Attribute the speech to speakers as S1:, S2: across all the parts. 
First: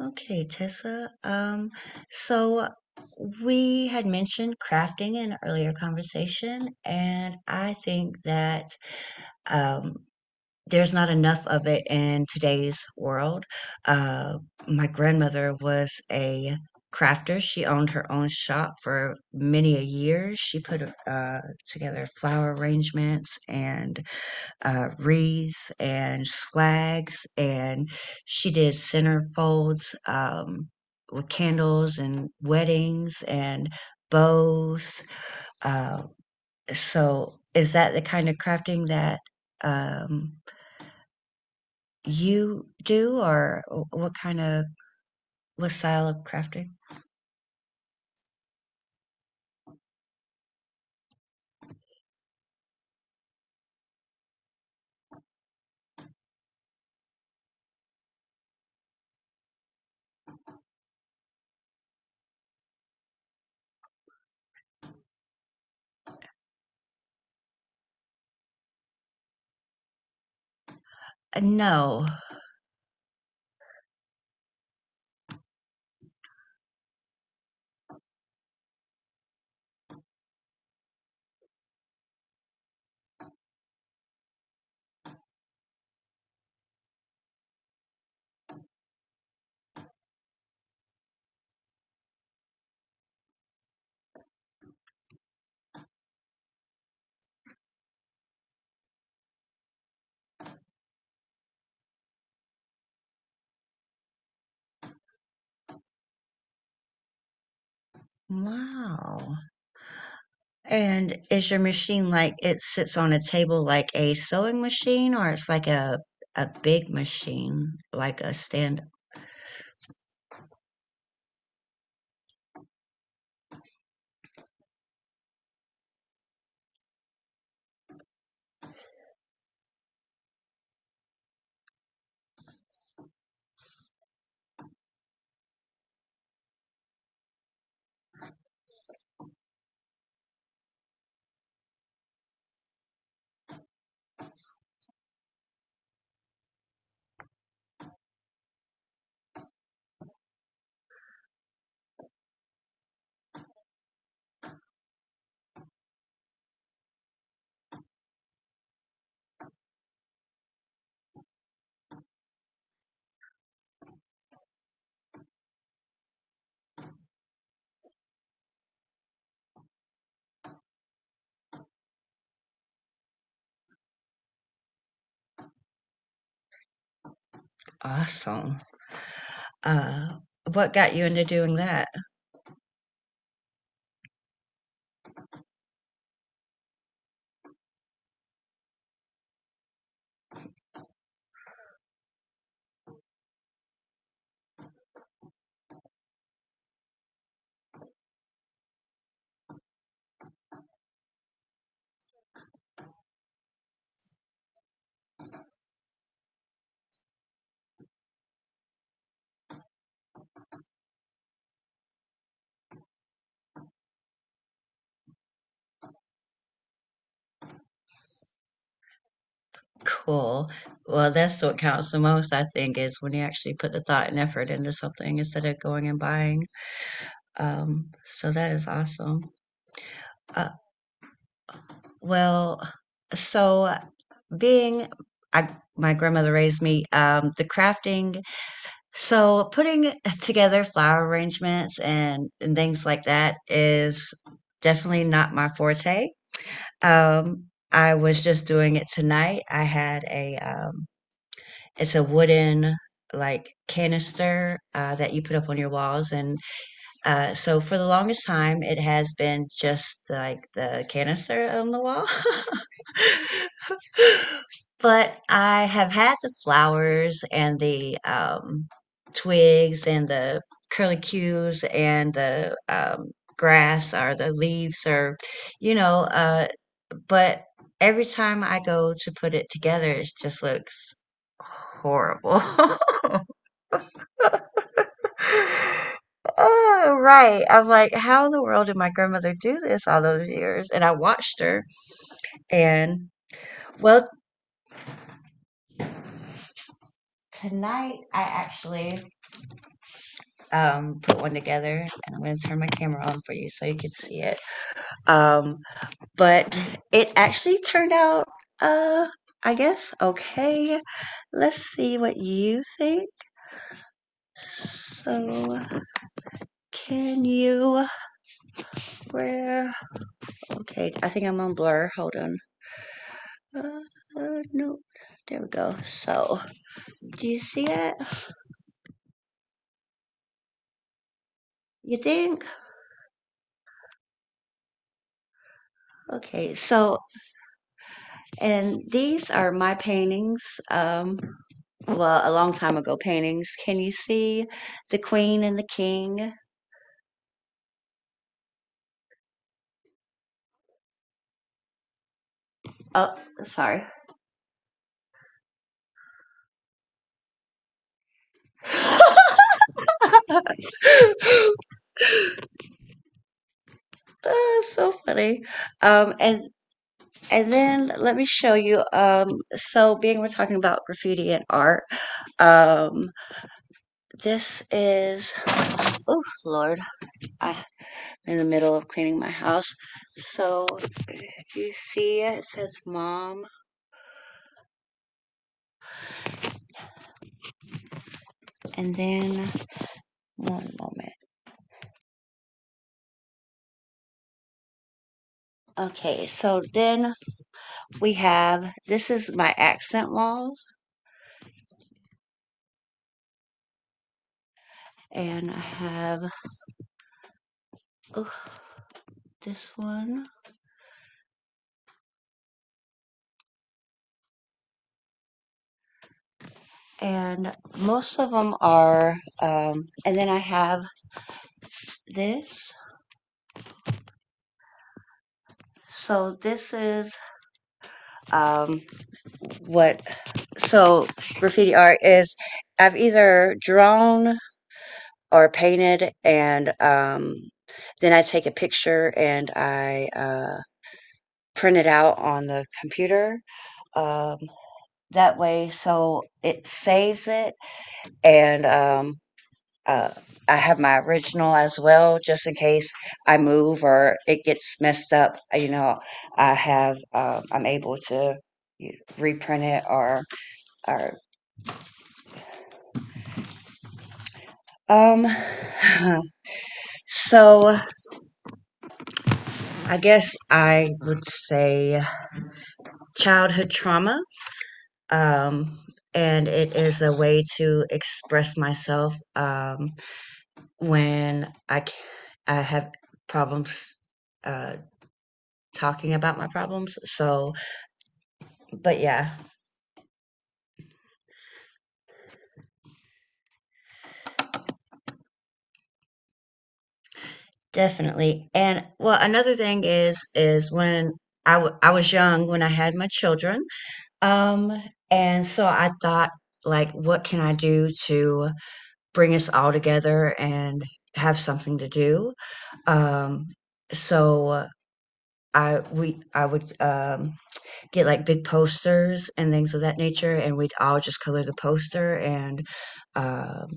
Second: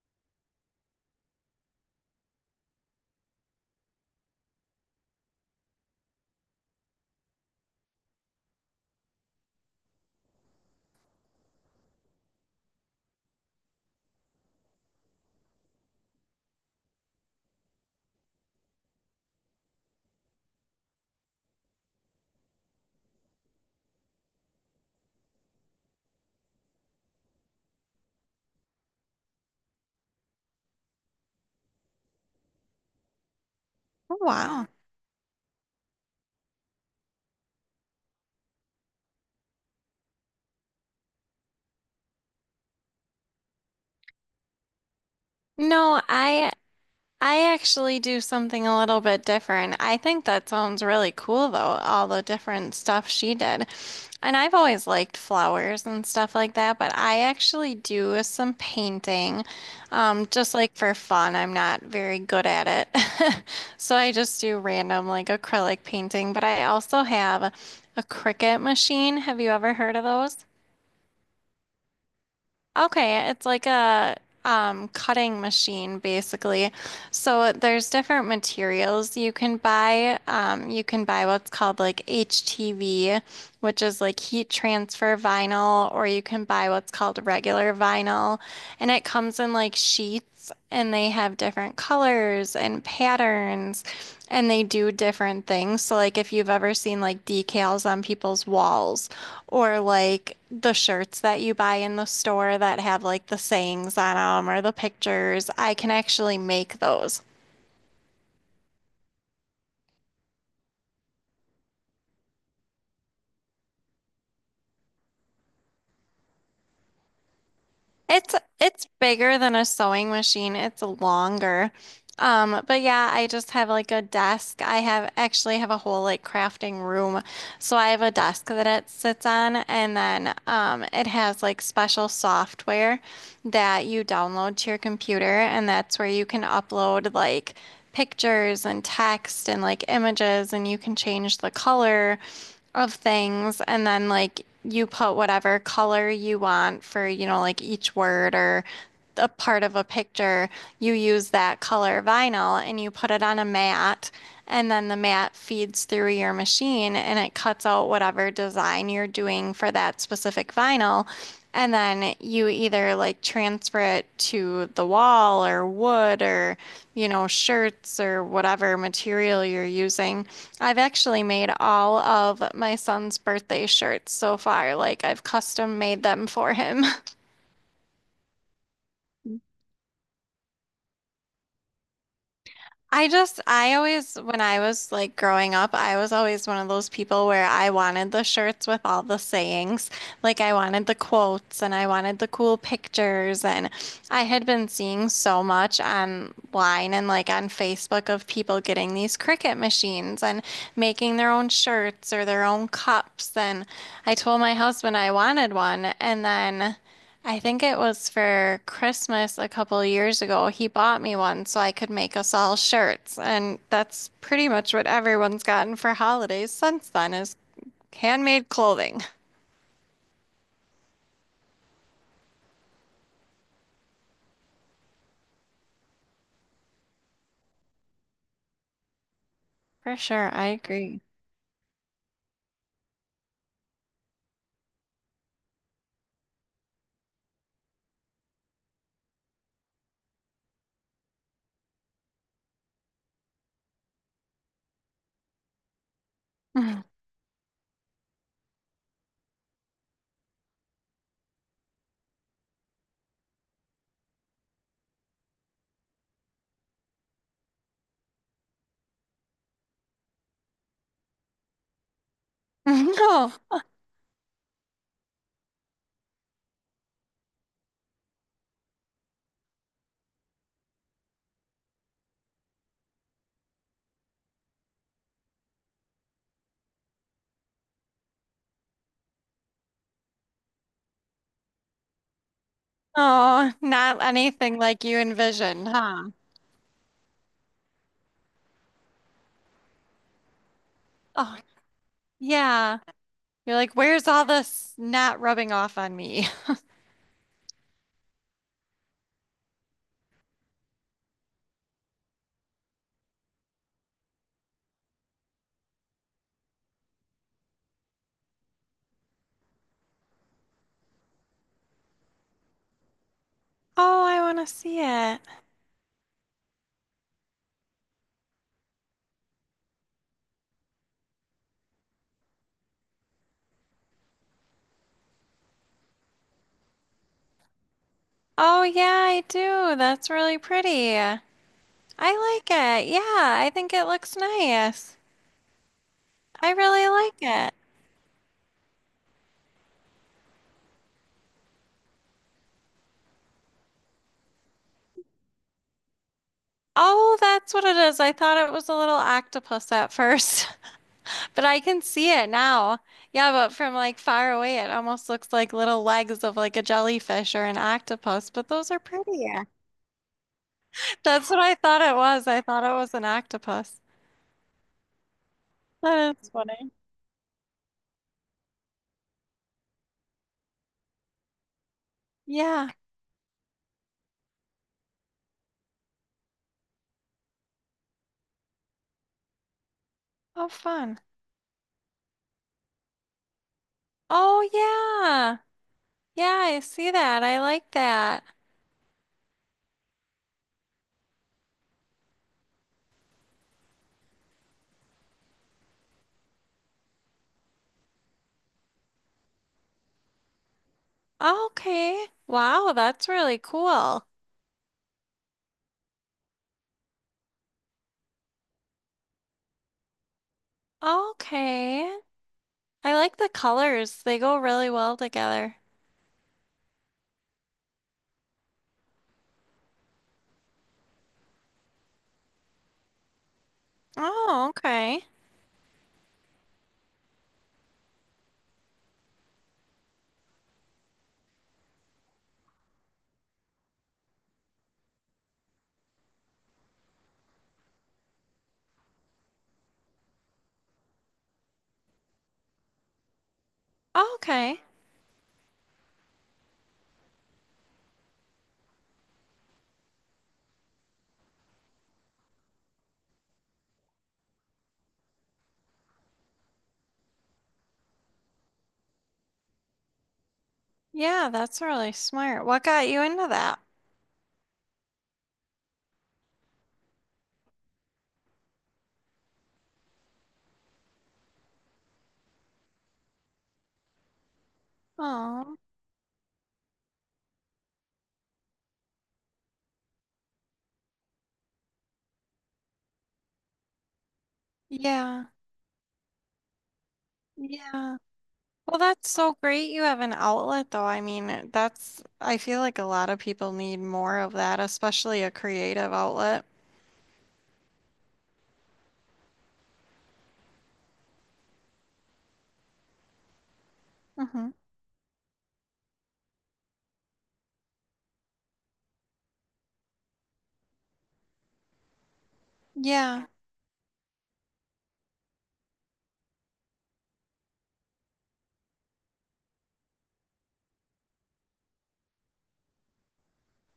S1: Okay, Tessa. So we had mentioned crafting in an earlier conversation, and I think that um, there's not enough of it in today's world. Uh, my grandmother was a crafter. She owned her own shop for many a year. She put together flower arrangements and wreaths and swags, and she did centerfolds with candles and weddings and
S2: Oh, wow.
S1: bows. Uh, so, is that the kind of crafting that um, you do, or what kind of what
S2: No,
S1: style of
S2: I
S1: crafting?
S2: I actually do something a little bit different. I think that sounds really cool though, all the different stuff she did. And I've always liked flowers and stuff like that, but I actually do some painting, just like for fun. I'm not very good at it. So I just do random like acrylic painting, but I also have a Cricut machine. Have you ever heard of those?
S1: No.
S2: Okay, it's like a cutting machine basically. So there's different materials you can buy. You can buy what's called like HTV, which is like heat transfer vinyl, or you can buy what's called regular vinyl. And it comes in like sheets and they have different colors and patterns and they do different things. So like if you've ever seen like decals on people's walls or like the shirts that you buy in the store that have like the sayings on them or the pictures, I can actually make those.
S1: Wow. And is your machine like it sits on a table like a sewing machine or it's like a big machine, like a
S2: It's
S1: stand?
S2: it's bigger than a sewing machine. It's longer. But yeah, I just have like a desk. I have actually have a whole like crafting room. So I have a desk that it sits on, and then it has like special software that you download to your computer, and that's where you can upload like pictures and text and like images, and you can change the color of things and then like you put whatever color you want for, you know, like each word or a part of a picture, you use that color vinyl and you put it on a mat, and then the mat feeds through your machine and it cuts out whatever design you're doing for that specific vinyl. And then you either like transfer it to the wall or wood or, you know, shirts or whatever material you're using. I've actually made all of my son's birthday shirts so far. Like I've custom made them for him.
S1: Awesome. Uh, what got you into doing that?
S2: I always, when I was like growing up, I was always one of those people where I wanted the shirts with all the sayings. Like I wanted the quotes and I wanted the cool pictures. And I had been seeing so much online and like on Facebook of people getting these Cricut machines and making their own shirts or their own cups. And I told my husband I wanted one. And then I think it was for Christmas a couple years ago. He bought me one so I could make us all shirts, and that's pretty much what everyone's gotten for holidays since then is handmade clothing.
S1: Cool. Well, that's what counts the most, I think, is when you actually put the thought and effort into something instead of going and buying. So that is awesome.
S2: For sure, I
S1: Uh,
S2: agree.
S1: well, so being I, my grandmother raised me, the crafting, so putting together flower arrangements and things like that is definitely not my forte. Um, I was just doing it tonight. I had a it's a wooden like canister that you put up on your walls, and so for the longest time, it has been just like the canister on the wall.
S2: No,
S1: But I have had the flowers and the twigs and the curlicues and the grass or the leaves or, you know, but every time I go to put it together, it just looks horrible.
S2: oh, not anything like you envisioned, huh?
S1: Oh, right. I'm like, how in the world did my grandmother do this all those years? And I
S2: Oh,
S1: watched her.
S2: yeah.
S1: And
S2: You're like, where's
S1: well,
S2: all this not rubbing off on me?
S1: tonight I actually put one together and I'm going to turn my camera on for you so you can see it. Um, but it actually turned out, uh, I guess, okay. Let's see what you think.
S2: Oh, I want to see it.
S1: So, can you, where, okay, I think I'm on blur. Hold on. Uh, no, there we go. So, do you see it?
S2: Oh, yeah, I do. That's really pretty. I
S1: You think?
S2: like it. Yeah, I think it looks nice. I
S1: Okay,
S2: really
S1: so,
S2: like it.
S1: and these are my paintings. Um, well, a long time ago paintings. Can you see the queen and the king?
S2: Oh, that's what it is. I thought it was a little octopus at first, but I can see it now.
S1: Oh,
S2: Yeah, but from
S1: sorry.
S2: like far away, it almost looks like little legs of like a jellyfish or an octopus, but those are prettier. That's what I thought it was. I thought it was an octopus.
S1: Ah, so funny. Um,
S2: That is
S1: and
S2: funny.
S1: And then let me show you. So, being we're talking about graffiti and art,
S2: Yeah.
S1: um, this is, oh Lord, I'm in the middle of cleaning my house.
S2: Oh,
S1: So,
S2: fun.
S1: you see it, says mom.
S2: Oh, yeah. Yeah, I see that. I like that.
S1: And then, one moment. Okay, so then we have, this is my accent walls.
S2: Okay. Wow, that's really cool.
S1: And I have, oh, this one.
S2: Okay. I like the colors. They go really well together.
S1: And most of them are, and then I have this.
S2: Oh, okay.
S1: So this is um, what so graffiti art is. I've either drawn or painted, and then I take a picture and I print it out on the computer. Um,
S2: Okay.
S1: that way, so it saves it, and Uh, I have my original as well, just in case I move or it gets messed up. You know, I have I'm able to reprint it or
S2: Yeah, that's really smart. What got you into that?
S1: um. so I guess I would say childhood trauma.
S2: Oh,
S1: Um, and it is a way to express myself when I have problems uh,
S2: yeah.
S1: talking about my problems. So,
S2: Yeah. Well,
S1: but
S2: that's
S1: yeah.
S2: so great you have an outlet though. I mean, that's I feel like a lot of people need more of that, especially a creative outlet.
S1: Definitely. And well, another thing is when I was young when I had my children.
S2: Mm-hmm.
S1: Um, and so I thought like what can I do to bring us all together and have something to do?
S2: Yeah.
S1: Um, so I would get like big posters and things of that nature, and we'd all just color the poster. And um,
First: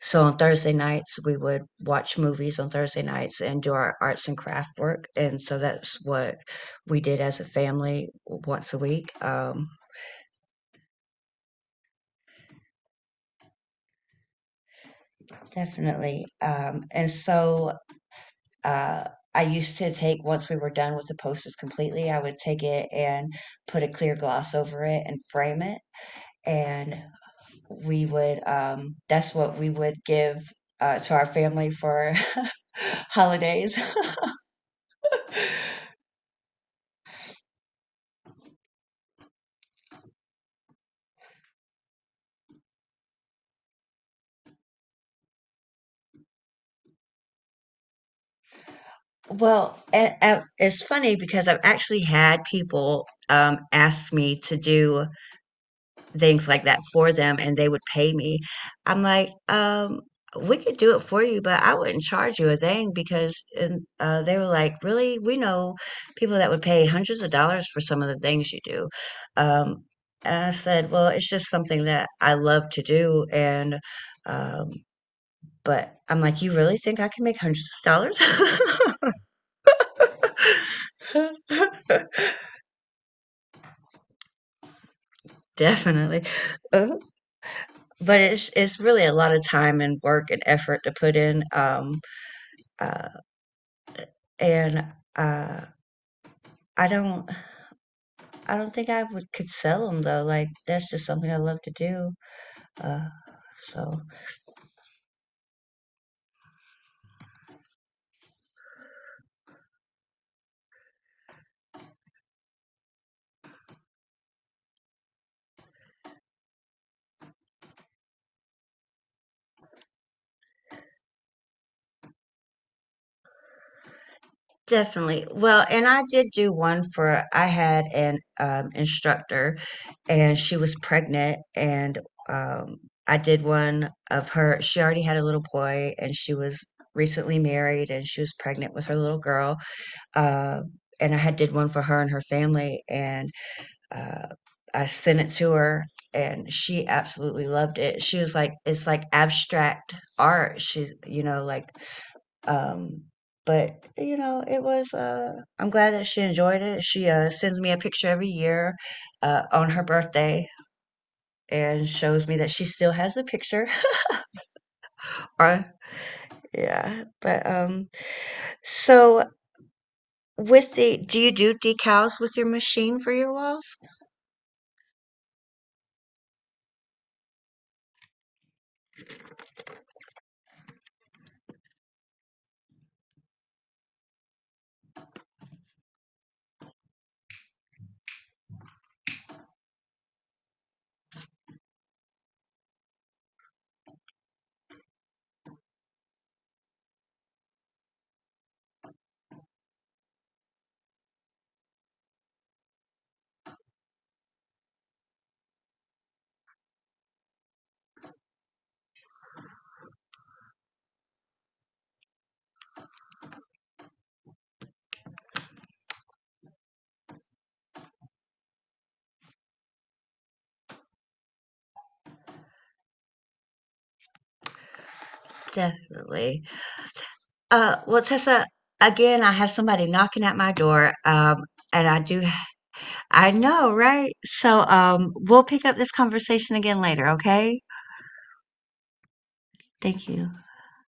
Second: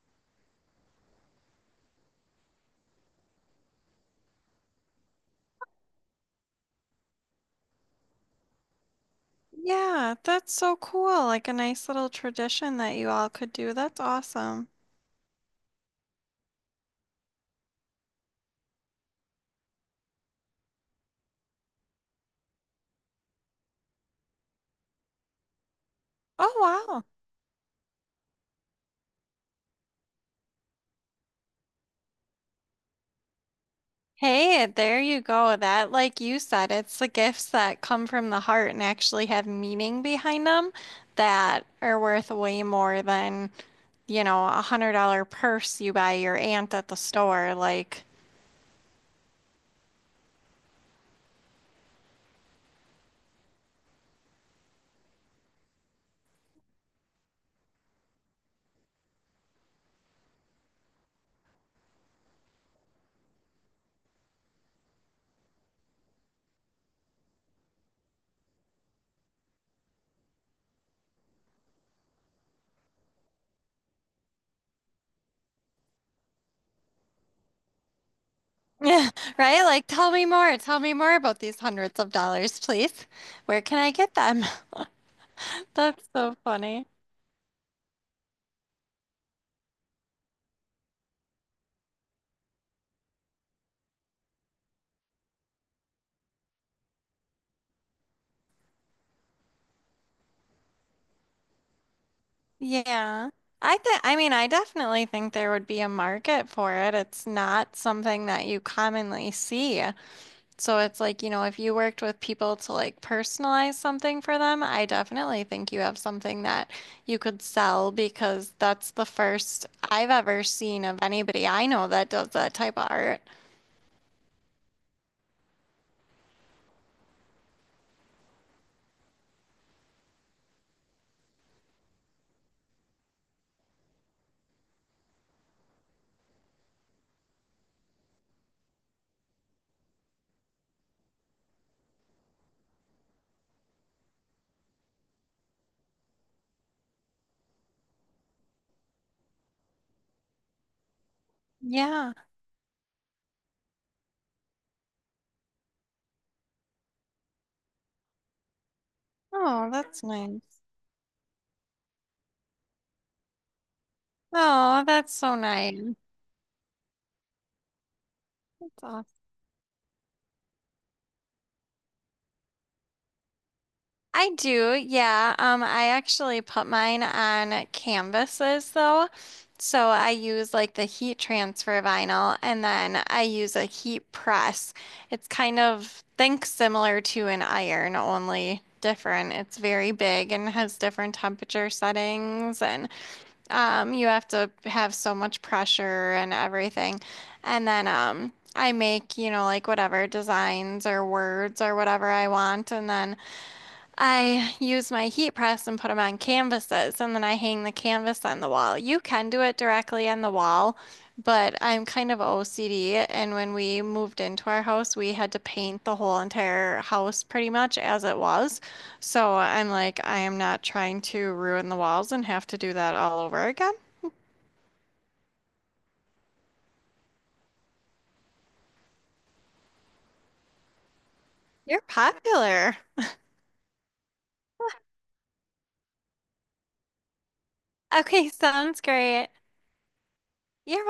S1: so on Thursday nights, we would watch movies on Thursday nights and do our arts and craft work. And so that's what we did as a family once a week.
S2: Yeah, that's so cool. Like a nice little tradition that you all could do. That's awesome.
S1: Definitely. And so uh, I used to take, once we were done with the posters completely, I would take it and put a clear gloss over it and frame it.
S2: Oh,
S1: And
S2: wow.
S1: we would that's what we would give to our family for holidays.
S2: Hey, there you go. That, like you said, it's the gifts that come from the heart and actually have meaning behind them that are worth way more than, you know, $100 purse you buy your aunt at the store. Like,
S1: Well, and it's funny because I've actually had people ask me to do things like that for them and they would pay me. I'm like, we could do it for you, but I wouldn't charge you a thing because and they were like, really? We know people that would pay hundreds of dollars for some of the things you do. Um, and I said, well, it's just something that I love to do. Um, but I'm like, you really think I can make hundreds
S2: right? Like, tell me more. Tell
S1: of
S2: me more about these hundreds
S1: dollars?
S2: of dollars, please. Where can I get them? That's
S1: Definitely.
S2: so funny.
S1: But it's really a lot of time and work and effort to put in. Uh, and uh, I don't I don't think I would could sell them though. Like that's just something I love to do. Uh,
S2: Yeah. I think,
S1: so
S2: I mean, I definitely think there would be a market for it. It's not something that you commonly see. So it's like, you know, if you worked with people to like personalize something for them, I definitely think you have something that you could sell because that's the first I've ever seen of anybody I know that does that type of art.
S1: definitely. Well, and I did do one for I had an instructor, and she was pregnant, and um, I did one of her. She already had a little boy, and she was recently married, and she was pregnant with her little girl. Uh, and I had did one for her and her family, and uh, I sent it to her, and she absolutely loved it. She was like, "It's like abstract art." She's, you know, like,
S2: Yeah.
S1: um, but you know, it was. I'm glad that she enjoyed it. She sends me a picture every year on
S2: Oh,
S1: her
S2: that's
S1: birthday
S2: nice.
S1: and shows me that she still has the picture.
S2: Oh, that's so
S1: Or
S2: nice.
S1: yeah, but
S2: That's awesome.
S1: so with the, do you do decals with your machine for your walls?
S2: I do, yeah. I actually put mine on canvases though. So I use like the heat transfer vinyl and then I use a heat press. It's kind of think similar to an iron, only different. It's very big and has different temperature settings and you have to have so much pressure and everything. And then I make, you know, like whatever designs or words or whatever I want and then I use my heat press and put them on canvases, and then I hang the canvas on the wall. You can do it directly on the wall, but I'm kind of OCD, and when we moved into our house, we had to paint the whole entire house pretty much as it was. So I'm like, I am not trying to ruin the walls and have to do that all over again.
S1: Definitely. Well, Tessa, again, I have somebody knocking at my door,
S2: You're
S1: and I do,
S2: popular.
S1: I know, right? So, we'll pick up this conversation again later, okay?
S2: Okay, sounds great.
S1: Thank you.
S2: You're welcome.